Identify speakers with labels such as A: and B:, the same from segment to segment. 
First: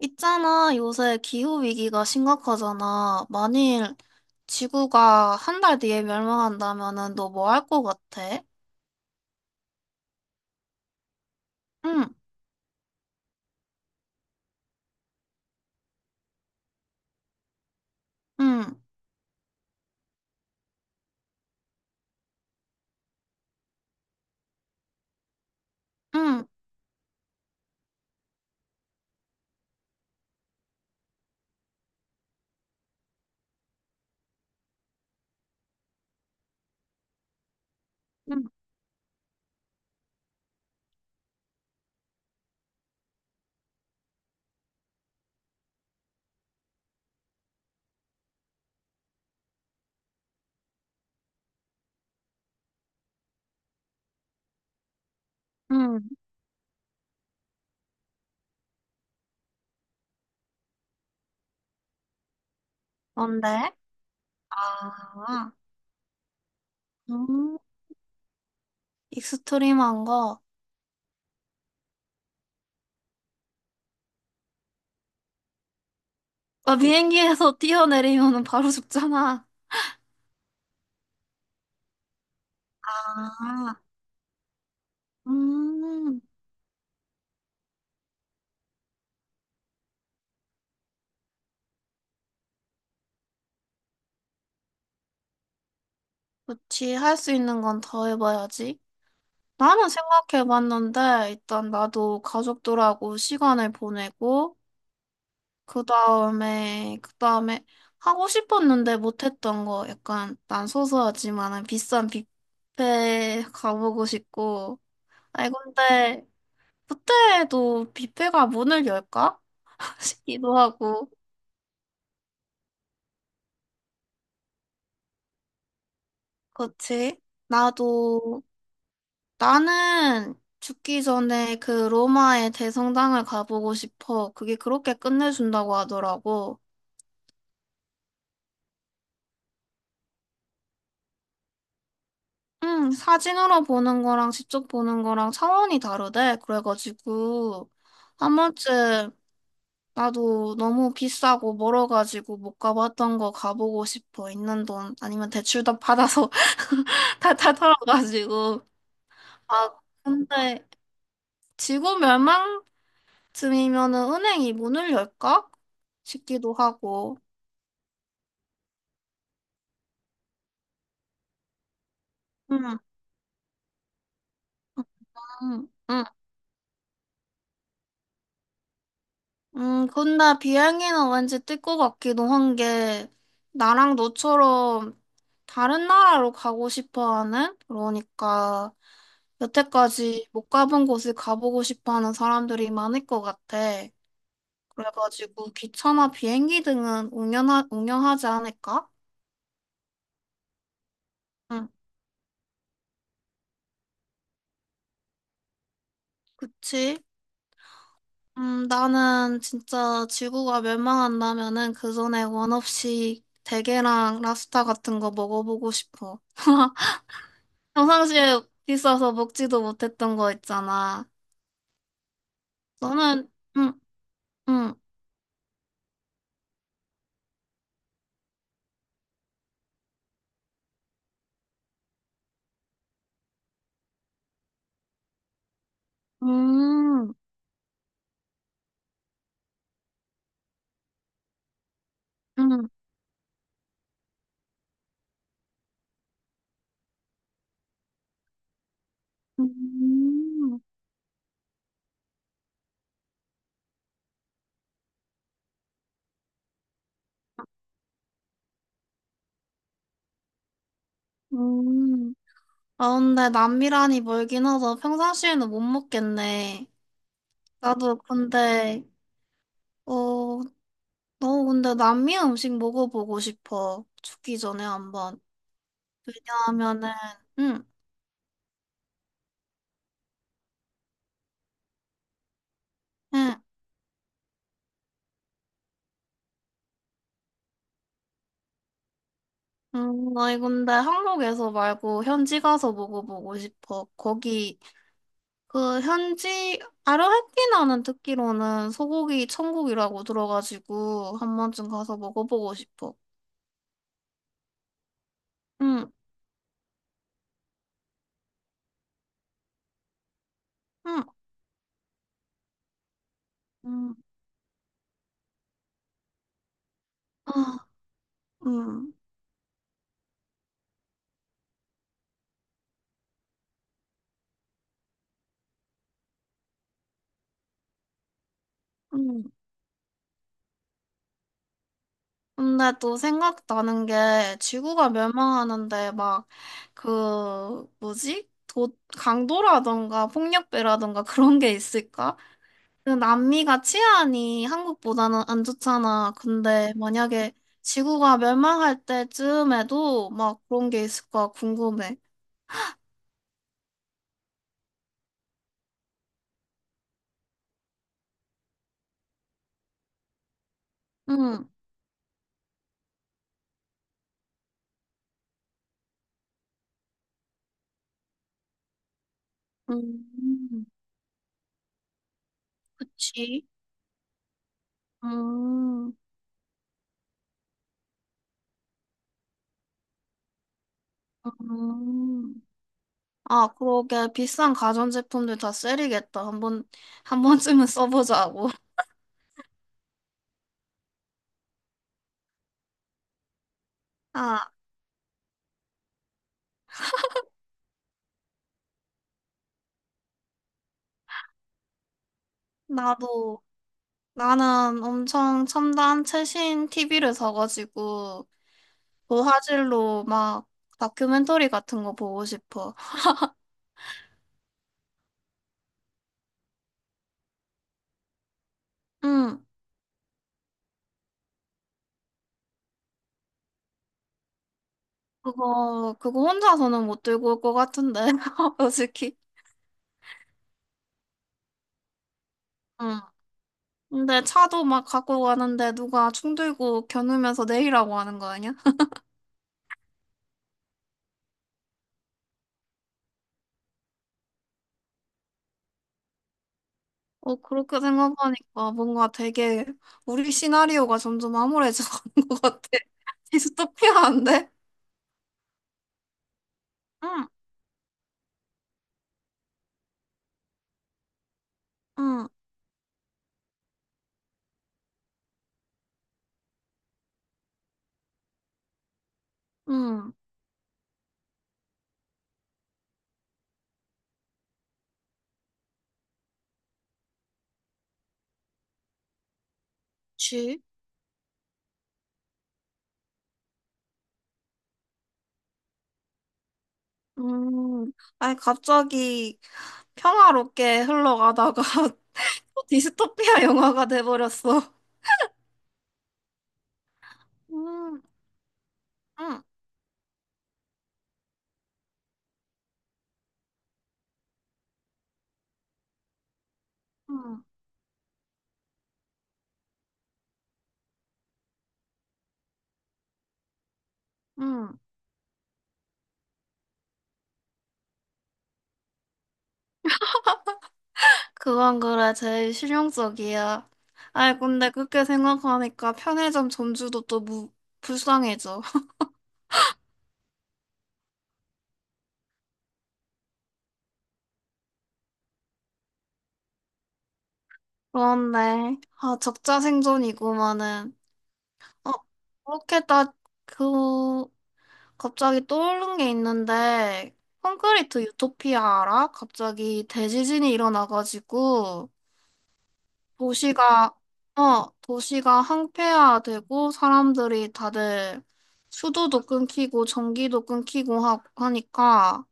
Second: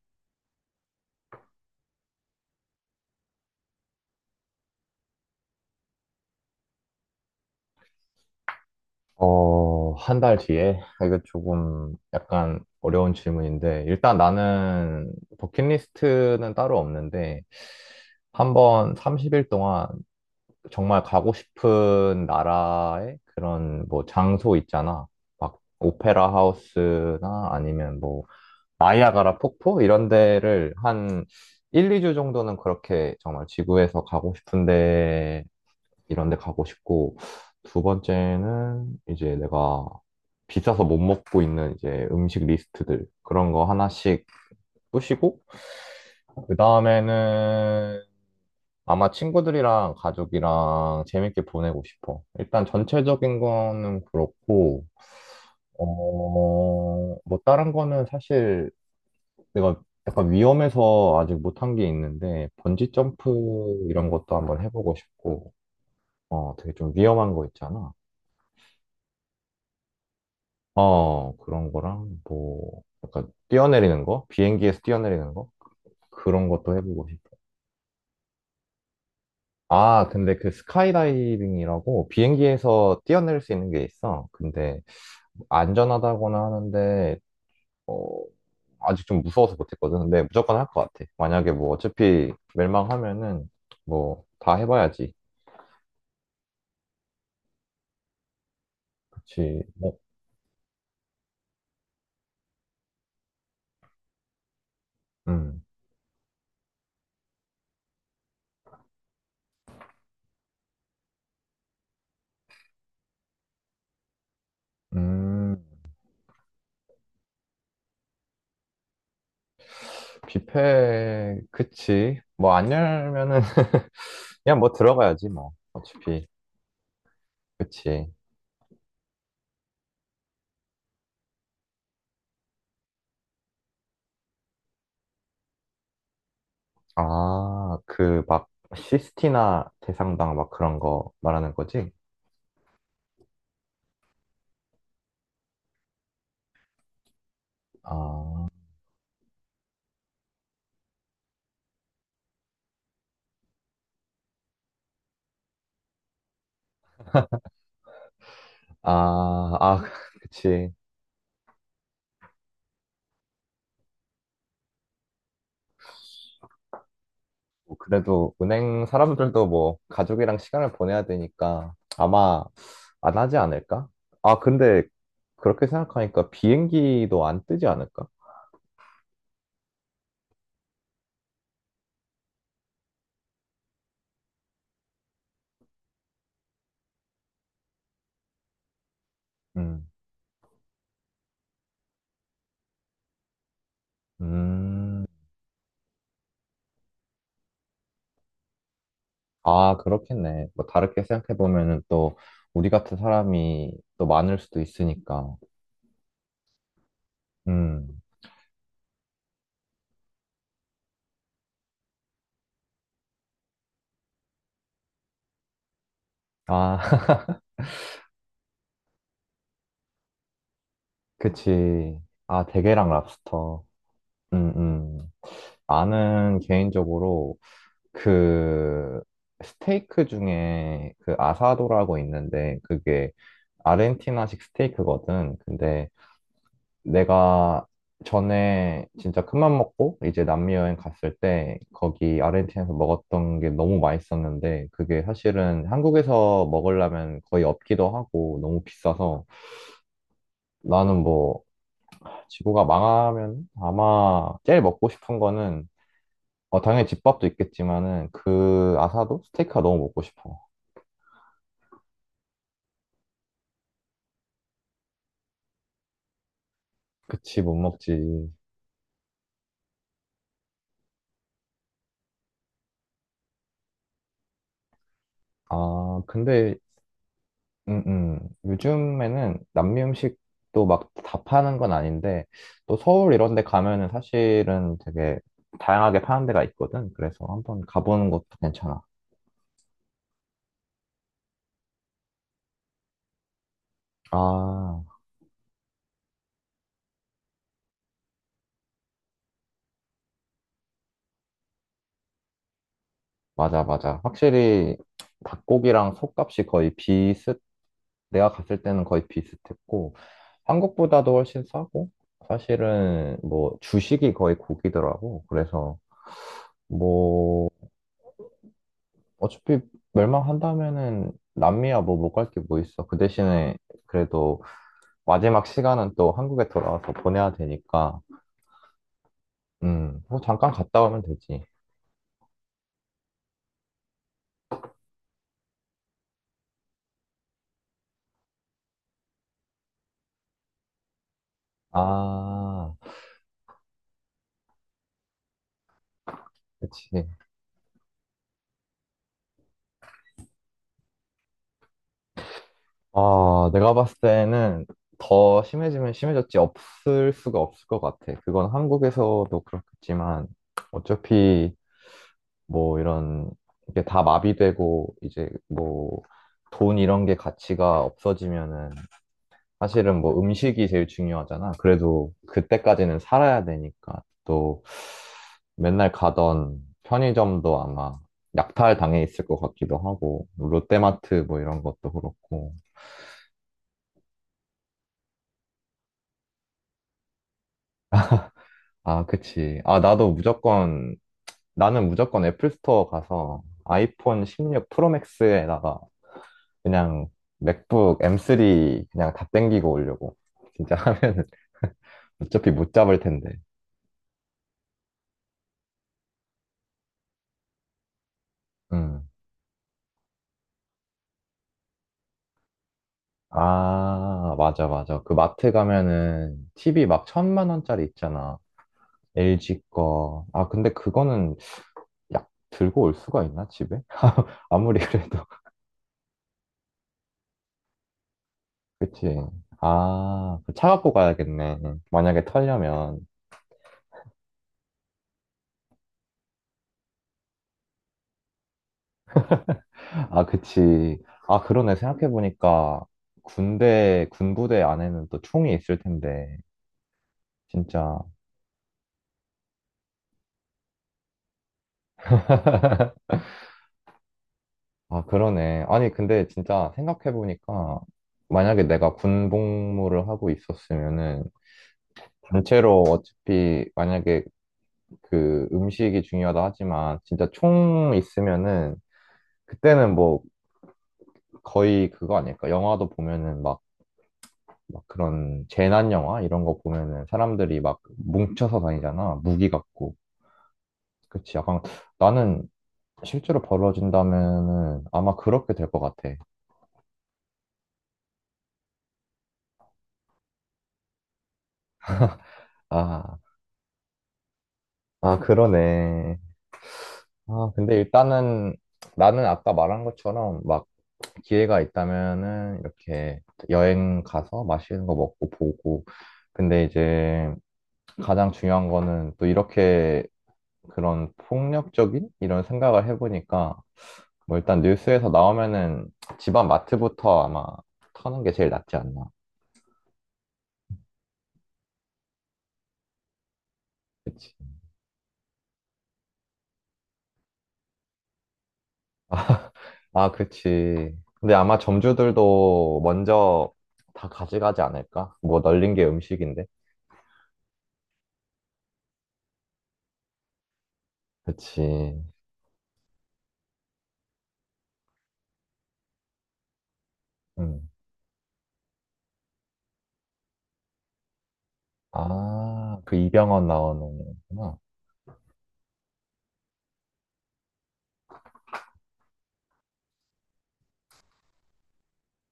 A: 있잖아, 요새 기후위기가 심각하잖아. 만일 지구가 한 달 뒤에 멸망한다면은 너 뭐 할 것 같아?
B: 어, 한 달 뒤에? 아, 이거 조금
A: 응,
B: 약간 어려운 질문인데, 일단 나는 버킷리스트는 따로 없는데, 한
A: 응,
B: 번 30일 동안 정말 가고 싶은 나라의 그런 뭐 장소 있잖아. 막 오페라
A: 응,
B: 하우스나 아니면 뭐 나이아가라 폭포 이런 데를 한 1, 2주 정도는 그렇게 정말 지구에서 가고 싶은데 이런 데 가고 싶고, 두
A: 응,
B: 번째는 이제 내가 비싸서 못 먹고 있는 이제 음식 리스트들, 그런 거 하나씩 꾸시고 그 다음에는 아마 친구들이랑 가족이랑 재밌게 보내고 싶어. 일단 전체적인 거는 그렇고, 어,
A: 응.
B: 뭐 다른 거는 사실 내가 약간 위험해서 아직 못 한 게 있는데, 번지 점프
A: 뭔데?
B: 이런 것도 한번 해보고
A: 아,
B: 싶고, 어, 되게 좀 위험한 거
A: 음,
B: 있잖아.
A: 익스트림한 거.
B: 어, 그런 거랑 뭐 약간 뛰어내리는 거? 비행기에서 뛰어내리는 거? 그런 것도
A: 아,
B: 해보고 싶어.
A: 비행기에서 뛰어내리면은 바로 죽잖아.
B: 아, 근데 그 스카이다이빙이라고 비행기에서 뛰어내릴 수 있는
A: 아,
B: 게 있어. 근데
A: 음,
B: 안전하다고는 하는데 어, 아직 좀 무서워서 못했거든. 근데 무조건 할 것 같아. 만약에 뭐 어차피 멸망하면은 뭐 다 해봐야지.
A: 그치. 할 수 있는 건 더 해봐야지.
B: 그치.
A: 나는
B: 뭐,
A: 생각해봤는데, 일단 나도 가족들하고 시간을 보내고,
B: 음,
A: 그 다음에 하고 싶었는데 못했던 거 약간 난 소소하지만은 비싼 뷔페 가보고 싶고. 아니,
B: 음,
A: 근데 그때도 뷔페가 문을 열까? 싶기도 하고.
B: 뷔페, 그치. 뭐 안 열면은 그냥 뭐 들어가야지 뭐. 어차피.
A: 그치?
B: 그치.
A: 나도, 나는 죽기 전에 그 로마의 대성당을 가보고 싶어. 그게 그렇게 끝내준다고 하더라고.
B: 아, 그 막 시스티나 대상당 막 그런 거 말하는 거지?
A: 응, 사진으로 보는 거랑 직접 보는 거랑 차원이 다르대. 그래가지고, 한
B: 아,
A: 번쯤 나도 너무 비싸고 멀어가지고 못 가봤던 거 가보고 싶어. 있는 돈, 아니면 대출도 받아서 다 털어가지고.
B: 아,
A: 아,
B: 아,
A: 근데
B: 그치.
A: 지구 멸망쯤이면은 은행이 문을 열까? 싶기도 하고.
B: 뭐 그래도 은행 사람들도 뭐 가족이랑 시간을 보내야 되니까 아마
A: 응,
B: 안 하지 않을까? 아, 근데 그렇게
A: 응, 응.
B: 생각하니까 비행기도 안 뜨지 않을까?
A: 근데 비행기는 왠지 뜰 것 같기도 한 게, 나랑 너처럼 다른 나라로 가고 싶어 하는, 그러니까
B: 음,
A: 여태까지 못 가본 곳을 가보고 싶어 하는 사람들이 많을 것 같아.
B: 음,
A: 그래가지고 기차나 비행기 등은 운영하지 않을까?
B: 아, 그렇겠네. 뭐 다르게 생각해
A: 응,
B: 보면은 또 우리 같은 사람이 또 많을 수도 있으니까.
A: 그치.
B: 음,
A: 나는 진짜 지구가 멸망한다면은 그 전에 원 없이 대게랑 랍스터 같은 거 먹어보고 싶어.
B: 아.
A: 평상시에 비싸서 먹지도 못했던 거 있잖아.
B: 그치. 아, 대게랑
A: 너는,
B: 랍스터.
A: 응,
B: 음,
A: 응,
B: 음. 나는 개인적으로 그 스테이크 중에 그 아사도라고 있는데 그게 아르헨티나식 스테이크거든. 근데
A: 음,
B: 내가 전에 진짜 큰맘 먹고 이제 남미 여행 갔을 때 거기
A: 음.
B: 아르헨티나에서 먹었던 게 너무 맛있었는데 그게 사실은 한국에서 먹으려면 거의 없기도 하고 너무 비싸서
A: 음,
B: 나는 뭐 지구가 망하면 아마 제일 먹고 싶은 거는 어, 당연히 집밥도 있겠지만은 그 아사도 스테이크가 너무 먹고 싶어.
A: 음. 아, 근데 남미란이 멀긴 해서 평상시에는 못 먹겠네.
B: 그치 못 먹지.
A: 나도 근데, 어, 너 근데 남미 음식 먹어보고 싶어. 죽기 전에 한번.
B: 아 근데
A: 왜냐하면은, 응,
B: 음, 음. 요즘에는 남미 음식도 막 다 파는 건 아닌데 또 서울 이런
A: 응,
B: 데 가면은 사실은 되게 다양하게 파는 데가 있거든. 그래서 한번 가보는 것도 괜찮아.
A: 나나 근데 한국에서 말고 현지 가서 먹어보고 싶어. 거기,
B: 아
A: 그 현지, 아르헨티나는 듣기로는 소고기 천국이라고 들어가지고 한 번쯤 가서 먹어보고 싶어.
B: 맞아 맞아. 확실히
A: 응,
B: 닭고기랑 속값이 거의 비슷 내가 갔을 때는 거의 비슷했고, 한국보다도
A: 응.
B: 훨씬 싸고, 사실은 뭐
A: 응.
B: 주식이 거의 고기더라고. 그래서 뭐
A: 아, 음,
B: 어차피 멸망한다면은 남미야 뭐 못 갈 게 뭐 있어. 그 대신에 그래도 마지막 시간은 또 한국에 돌아와서 보내야 되니까,
A: 음.
B: 뭐 잠깐 갔다 오면 되지.
A: 근데 또 생각나는 게 지구가 멸망하는데 막 그 뭐지? 도, 강도라던가 폭력배라던가 그런 게 있을까?
B: 아,
A: 그 남미가 치안이 한국보다는 안 좋잖아. 근데
B: 그치.
A: 만약에 지구가 멸망할 때쯤에도 막 그런 게 있을까 궁금해.
B: 아, 내가 봤을 때는 더 심해지면 심해졌지 없을 수가 없을 것 같아. 그건 한국에서도 그렇겠지만
A: 응,
B: 어차피 뭐 이런 이게 다 마비되고 이제 뭐 돈 이런 게 가치가 없어지면은 사실은 뭐
A: 음,
B: 음식이 제일 중요하잖아. 그래도 그때까지는 살아야
A: 그치?
B: 되니까 또 맨날
A: 음,
B: 가던 편의점도 아마 약탈 당해 있을 것 같기도 하고 뭐 롯데마트 뭐 이런 것도
A: 음.
B: 그렇고
A: 아, 그러게. 비싼 가전제품들 다 셀이겠다. 한번, 한 번쯤은 써보자고.
B: 아, 그치. 아, 나도 무조건, 나는 무조건 애플 스토어 가서 아이폰
A: 아,
B: 16 프로 맥스에다가 그냥 맥북 M3 그냥 다 땡기고 오려고. 진짜 하면은 어차피 못 잡을 텐데.
A: 나도, 나는 엄청 첨단 최신 TV를 사가지고,
B: 음.
A: 고화질로 막 다큐멘터리 같은 거 보고 싶어.
B: 아, 맞아, 맞아. 그 마트 가면은 TV 막 1,000만 원짜리 있잖아.
A: 응,
B: LG 거. 아, 근데 그거는 약 들고 올 수가 있나, 집에? 아무리 그래도.
A: 그거 혼자서는 못 들고 올 것 같은데,
B: 그치.
A: 솔직히.
B: 아, 차 갖고 가야겠네. 만약에
A: 응.
B: 털려면.
A: 근데 차도 막 갖고 가는데 누가 충 들고 겨누면서 내리라고 하는 거 아니야?
B: 아, 그치. 아, 그러네. 생각해보니까 군대, 군부대 안에는 또 총이 있을 텐데.
A: 어, 그렇게
B: 진짜.
A: 생각하니까 뭔가 되게 우리 시나리오가 점점 암울해져 가는 것 같아. 디스토피아인데?
B: 아, 그러네. 아니, 근데 진짜
A: 응,
B: 생각해보니까 만약에 내가 군복무를 하고 있었으면은
A: 응,
B: 단체로 어차피 만약에 그 음식이 중요하다 하지만 진짜 총 있으면은 그때는
A: 응.
B: 뭐 거의 그거 아닐까? 영화도 보면은 막 그런 재난 영화 이런 거 보면은 사람들이 막 뭉쳐서 다니잖아. 무기 갖고.
A: 그치?
B: 그치. 약간 나는 실제로 벌어진다면은 아마 그렇게 될 것 같아.
A: 음, 아니, 갑자기 평화롭게 흘러가다가 또
B: 아,
A: 디스토피아 영화가 돼버렸어.
B: 아, 그러네. 아, 근데
A: 음,
B: 일단은 나는 아까
A: 응,
B: 말한 것처럼 막 기회가 있다면은 이렇게 여행 가서 맛있는 거 먹고 보고. 근데 이제
A: 응,
B: 가장 중요한 거는 또 이렇게 그런 폭력적인 이런 생각을 해보니까 뭐 일단
A: 응.
B: 뉴스에서 나오면은 집안 마트부터 아마 터는 게 제일 낫지 않나.
A: 그건 그래, 제일 실용적이야.
B: 그치?
A: 아니, 근데 그렇게 생각하니까 편의점 점주도 또 불쌍해져.
B: 아, 그치. 근데 아마 점주들도 먼저 다 가져가지 않을까? 뭐 널린 게 음식인데.
A: 그런데, 아, 적자생존이구만은. 어,
B: 그치.
A: 그렇게 딱, 그, 갑자기 떠오른 게 있는데,
B: 음.
A: 콘크리트 유토피아 알아? 갑자기 대지진이 일어나가지고,
B: 아, 그 이병헌 나오는
A: 도시가,
B: 거구나.
A: 어, 도시가 항폐화되고, 사람들이 다들 수도도 끊기고, 전기도 끊기고 하니까,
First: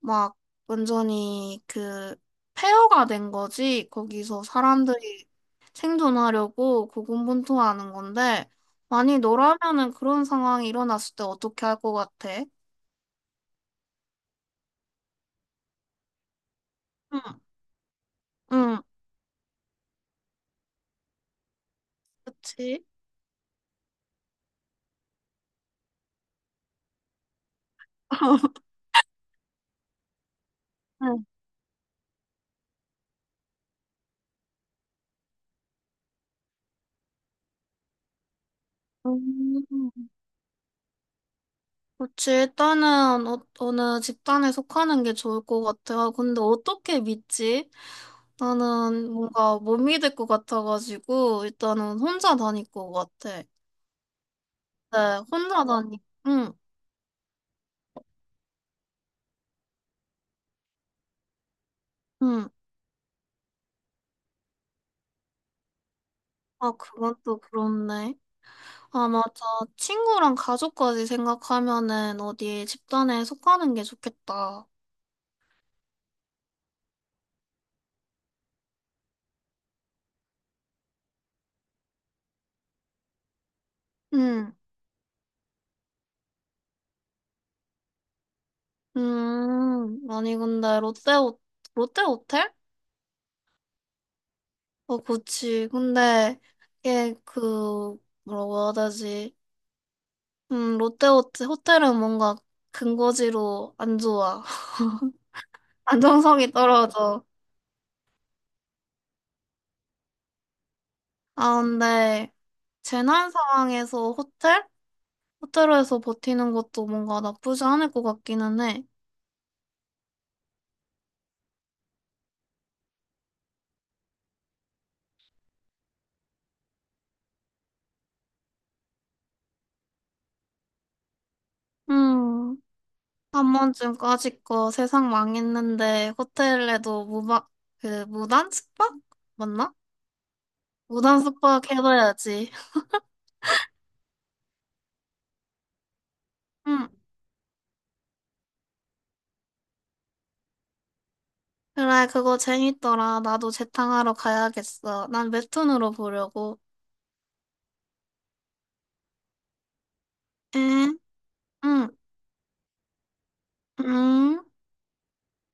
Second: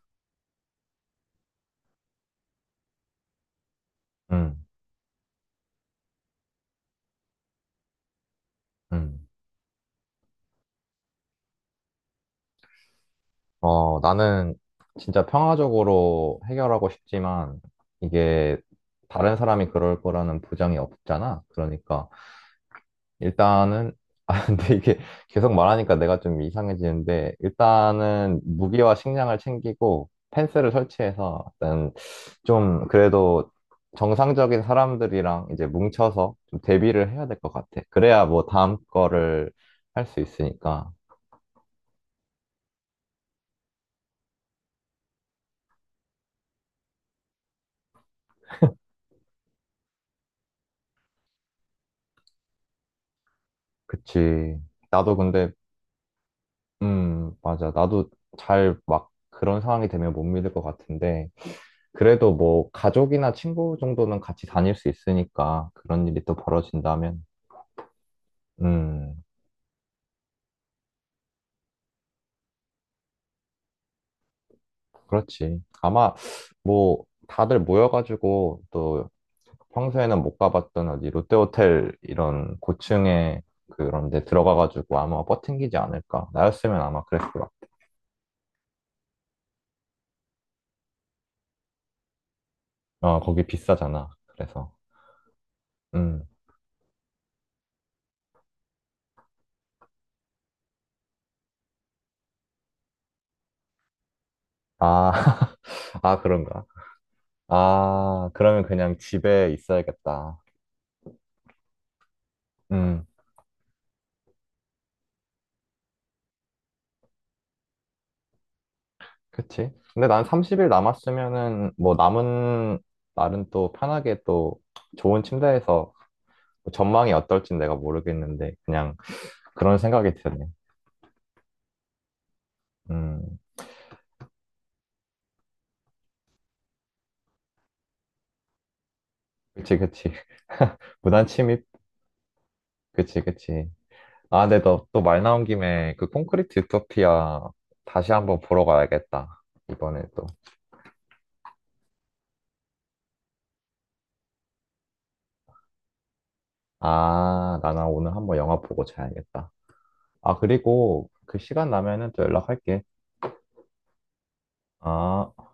A: 막 완전히 그 폐허가 된 거지. 거기서
B: 음,
A: 사람들이 생존하려고 고군분투하는 건데, 만약
B: 음.
A: 너라면은 그런 상황이 일어났을 때 어떻게 할 것 같아?
B: 어, 나는 진짜 평화적으로 해결하고
A: 응,
B: 싶지만 이게
A: 응,
B: 다른 사람이 그럴 거라는 보장이 없잖아. 그러니까.
A: 그치?
B: 일단은, 아, 근데 이게 계속 말하니까 내가 좀 이상해지는데, 일단은 무기와 식량을 챙기고 펜스를
A: 응.
B: 설치해서 일단 좀 그래도 정상적인 사람들이랑 이제 뭉쳐서 좀 대비를 해야 될 것 같아. 그래야 뭐 다음 거를 할
A: 음,
B: 수 있으니까.
A: 그치. 일단은 어, 어느 집단에 속하는 게 좋을 것 같아요. 근데 어떻게 믿지? 나는 뭔가 못 믿을 것 같아가지고 일단은 혼자 다닐 것 같아.
B: 그치.
A: 네,
B: 나도 근데
A: 혼자 다니. 응.
B: 맞아. 나도 잘 막 그런 상황이 되면 못 믿을 것 같은데, 그래도
A: 응.
B: 뭐 가족이나 친구 정도는 같이 다닐 수 있으니까 그런 일이 또
A: 아, 그건
B: 벌어진다면,
A: 또 그렇네. 아,
B: 음,
A: 맞아. 친구랑 가족까지 생각하면은 어디 집단에 속하는 게 좋겠다.
B: 그렇지. 아마 뭐 다들 모여가지고 또 평소에는 못 가봤던 어디 롯데호텔 이런 고층에 그런 데
A: 응.
B: 들어가가지고 아마 버팅기지 않을까. 나였으면 아마 그랬을 것 같아.
A: 아니, 근데 롯데, 호- 롯데 호텔?
B: 어, 거기 비싸잖아. 그래서,
A: 어, 그치.
B: 음.
A: 근데, 이게 그, 뭐라고 해야 되지? 롯데 호텔, 호텔은 뭔가 근거지로 안 좋아.
B: 아, 아,
A: 안정성이
B: 그런가.
A: 떨어져.
B: 아, 그러면 그냥 집에 있어야겠다.
A: 아, 근데,
B: 음,
A: 재난 상황에서 호텔? 호텔에서 버티는 것도 뭔가 나쁘지 않을 것 같기는 해.
B: 그치. 근데 난 30일 남았으면은 뭐 남은 날은 또 편하게 또 좋은 침대에서 뭐 전망이 어떨진 내가 모르겠는데 그냥 그런 생각이 드네.
A: 음,
B: 음,
A: 한 번쯤 까짓거 세상 망했는데 호텔에도 무박, 그, 무단 숙박? 맞나?
B: 그치, 그치.
A: 무단
B: 무단 침입?
A: 숙박 해봐야지.
B: 그치, 그치. 아, 근데 너 또 말 나온 김에 그 콘크리트
A: 음,
B: 유토피아 다시 한번 보러 가야겠다. 이번에 또.
A: 그래, 그거 재밌더라. 나도 재탕하러 가야겠어. 난 웹툰으로 보려고.
B: 아, 나나 오늘 한번 영화 보고 자야겠다. 아,
A: 응,
B: 그리고 그 시간
A: 응,
B: 나면은 또 연락할게.
A: 응.
B: 아.